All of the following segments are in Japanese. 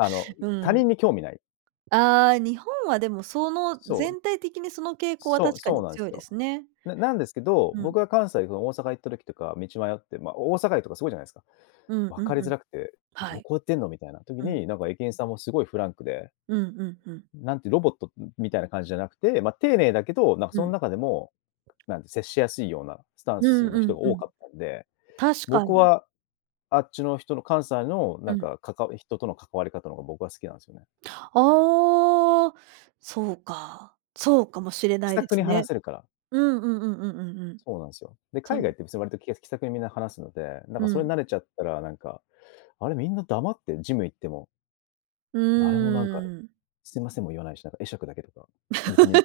あの、ん、う他ん。人に興味ない。ああ、日本はでもその、そう。全体的にその傾向はそう確かそうになんで強すいでよ。すね。ななんですけど、うん。僕が関西その大阪行った時とか道迷って、ま、大阪駅とかすごいじゃないすか。うん分うかりんうづん。らくて、どはい。こ行ってんのみたいな時うん。に、なんか、駅員さんもすごいフランクで。うんうんうん。なんていう、ロボット、ん、みたいな感じじゃなくて、ま、丁寧だけど、なんか、うそんん。中でも、なんで、接しやすいようなスタンうスんのう人んがう多ん。かったんで、確か僕に。はあっちの人の関西の、うなんん。か、かか人との関わり方の方が僕は好きなんですよね。ああ。そうか、そうかもしれ気ないさでくにす話ね。せるから。うんうんうんうんうんうん。そうなんすよ。で、そ海外んって別に割と気やす気さくにみんな話すので、なんうかそれにん。慣れちゃったら、なんか、あれ、みんな黙ってん、ジム行っても。う誰も、なんか、ーん。すいませんも言わないし、なんか会釈だけとか。いや、別にい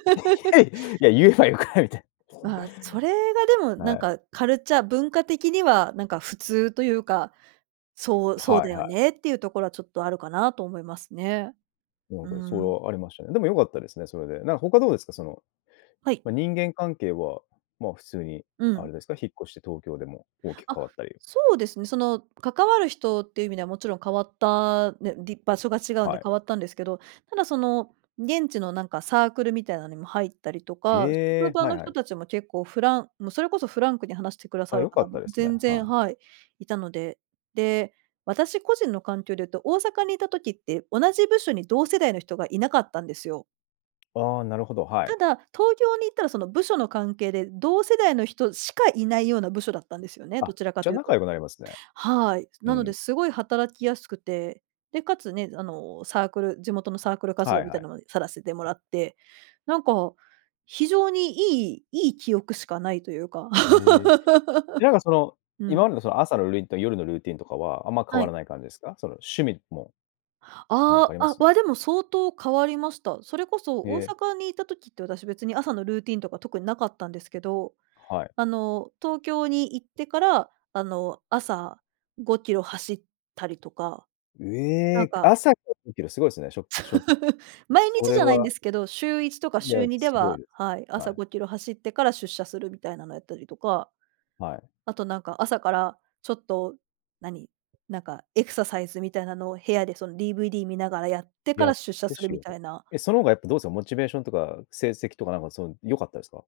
や いいや、言えばよくないみたい。まあ、それがでも、なはんい。か、カルチャ文化的には、なんか、普通というか、そうそうはいだよはい。ねっていうところは、ちょっとあるかなと思いますね。なんうか、そーれん。はありましたね。でも良かったですね、それで。なん、他どうですか？その、はい。ま、人間関係は、ま、普通にうあん。れですか、引っ越して東京でも大きくあ、変わったり。そうですね、その、関わる人っていう意味ではもちろん変わったね、でぃ場所が違うんはでい。変わったんですけど、ただその、現地のなんかサークルみたいなのにも入ったりとか、へ職え、場はいのは人い。たちも結構フランもうそれこそフランクに話してくださあ、る良かっ方たもですね、全は然い。はい、いたので。で、私個人の環境で言うと、大阪にいた時って、同じ部署に同世代の人がいなかったんですよ。ああ、なるほど、はい。ただ、東京に行ったら、その部署の関係で、同世代の人しかいないような部署だったんですよね、あ、どちらかじゃ、という仲と。良くなりますね。はい。うなので、ん。すごい働きやすくて。で、且つね、あの、サークル、地元のサークル活は動いみはたいい。なのもさらせてもらって、なんか非常にいいいい記憶しかないというか。へえ。なんか、その、う今ん。までの、その、朝のルーティンと夜のルーティンとかは、あんま変はわい。らない感じですか？その、趣味も。なんかあありあ、まあ、す？わでも相当変わりました。それこそへ大え。阪にいた時って、私別に朝のルーティンとか特になかったんですけど、はい。あの、東京に行ってから、あの、朝5キロ走ったりとか。えなんえ。か朝か5キロ、すごいですね、しょしょ 毎そ日れじゃないんでは。すけど、週1とかいしゅや、うにですごいはですはい、ね。は朝い。5キロ走ってから出社するみたいなのやったりとか、はい。あと、なんか、朝からちょっと、何、なんか、エクササイズみたいなのを部屋で、その、DVD 見ながらやってかやらっ出社てする仕みた事。いな。え、その方がやっぱどうす、おモチベーションとか成績とか、なんか、その、良かったですか？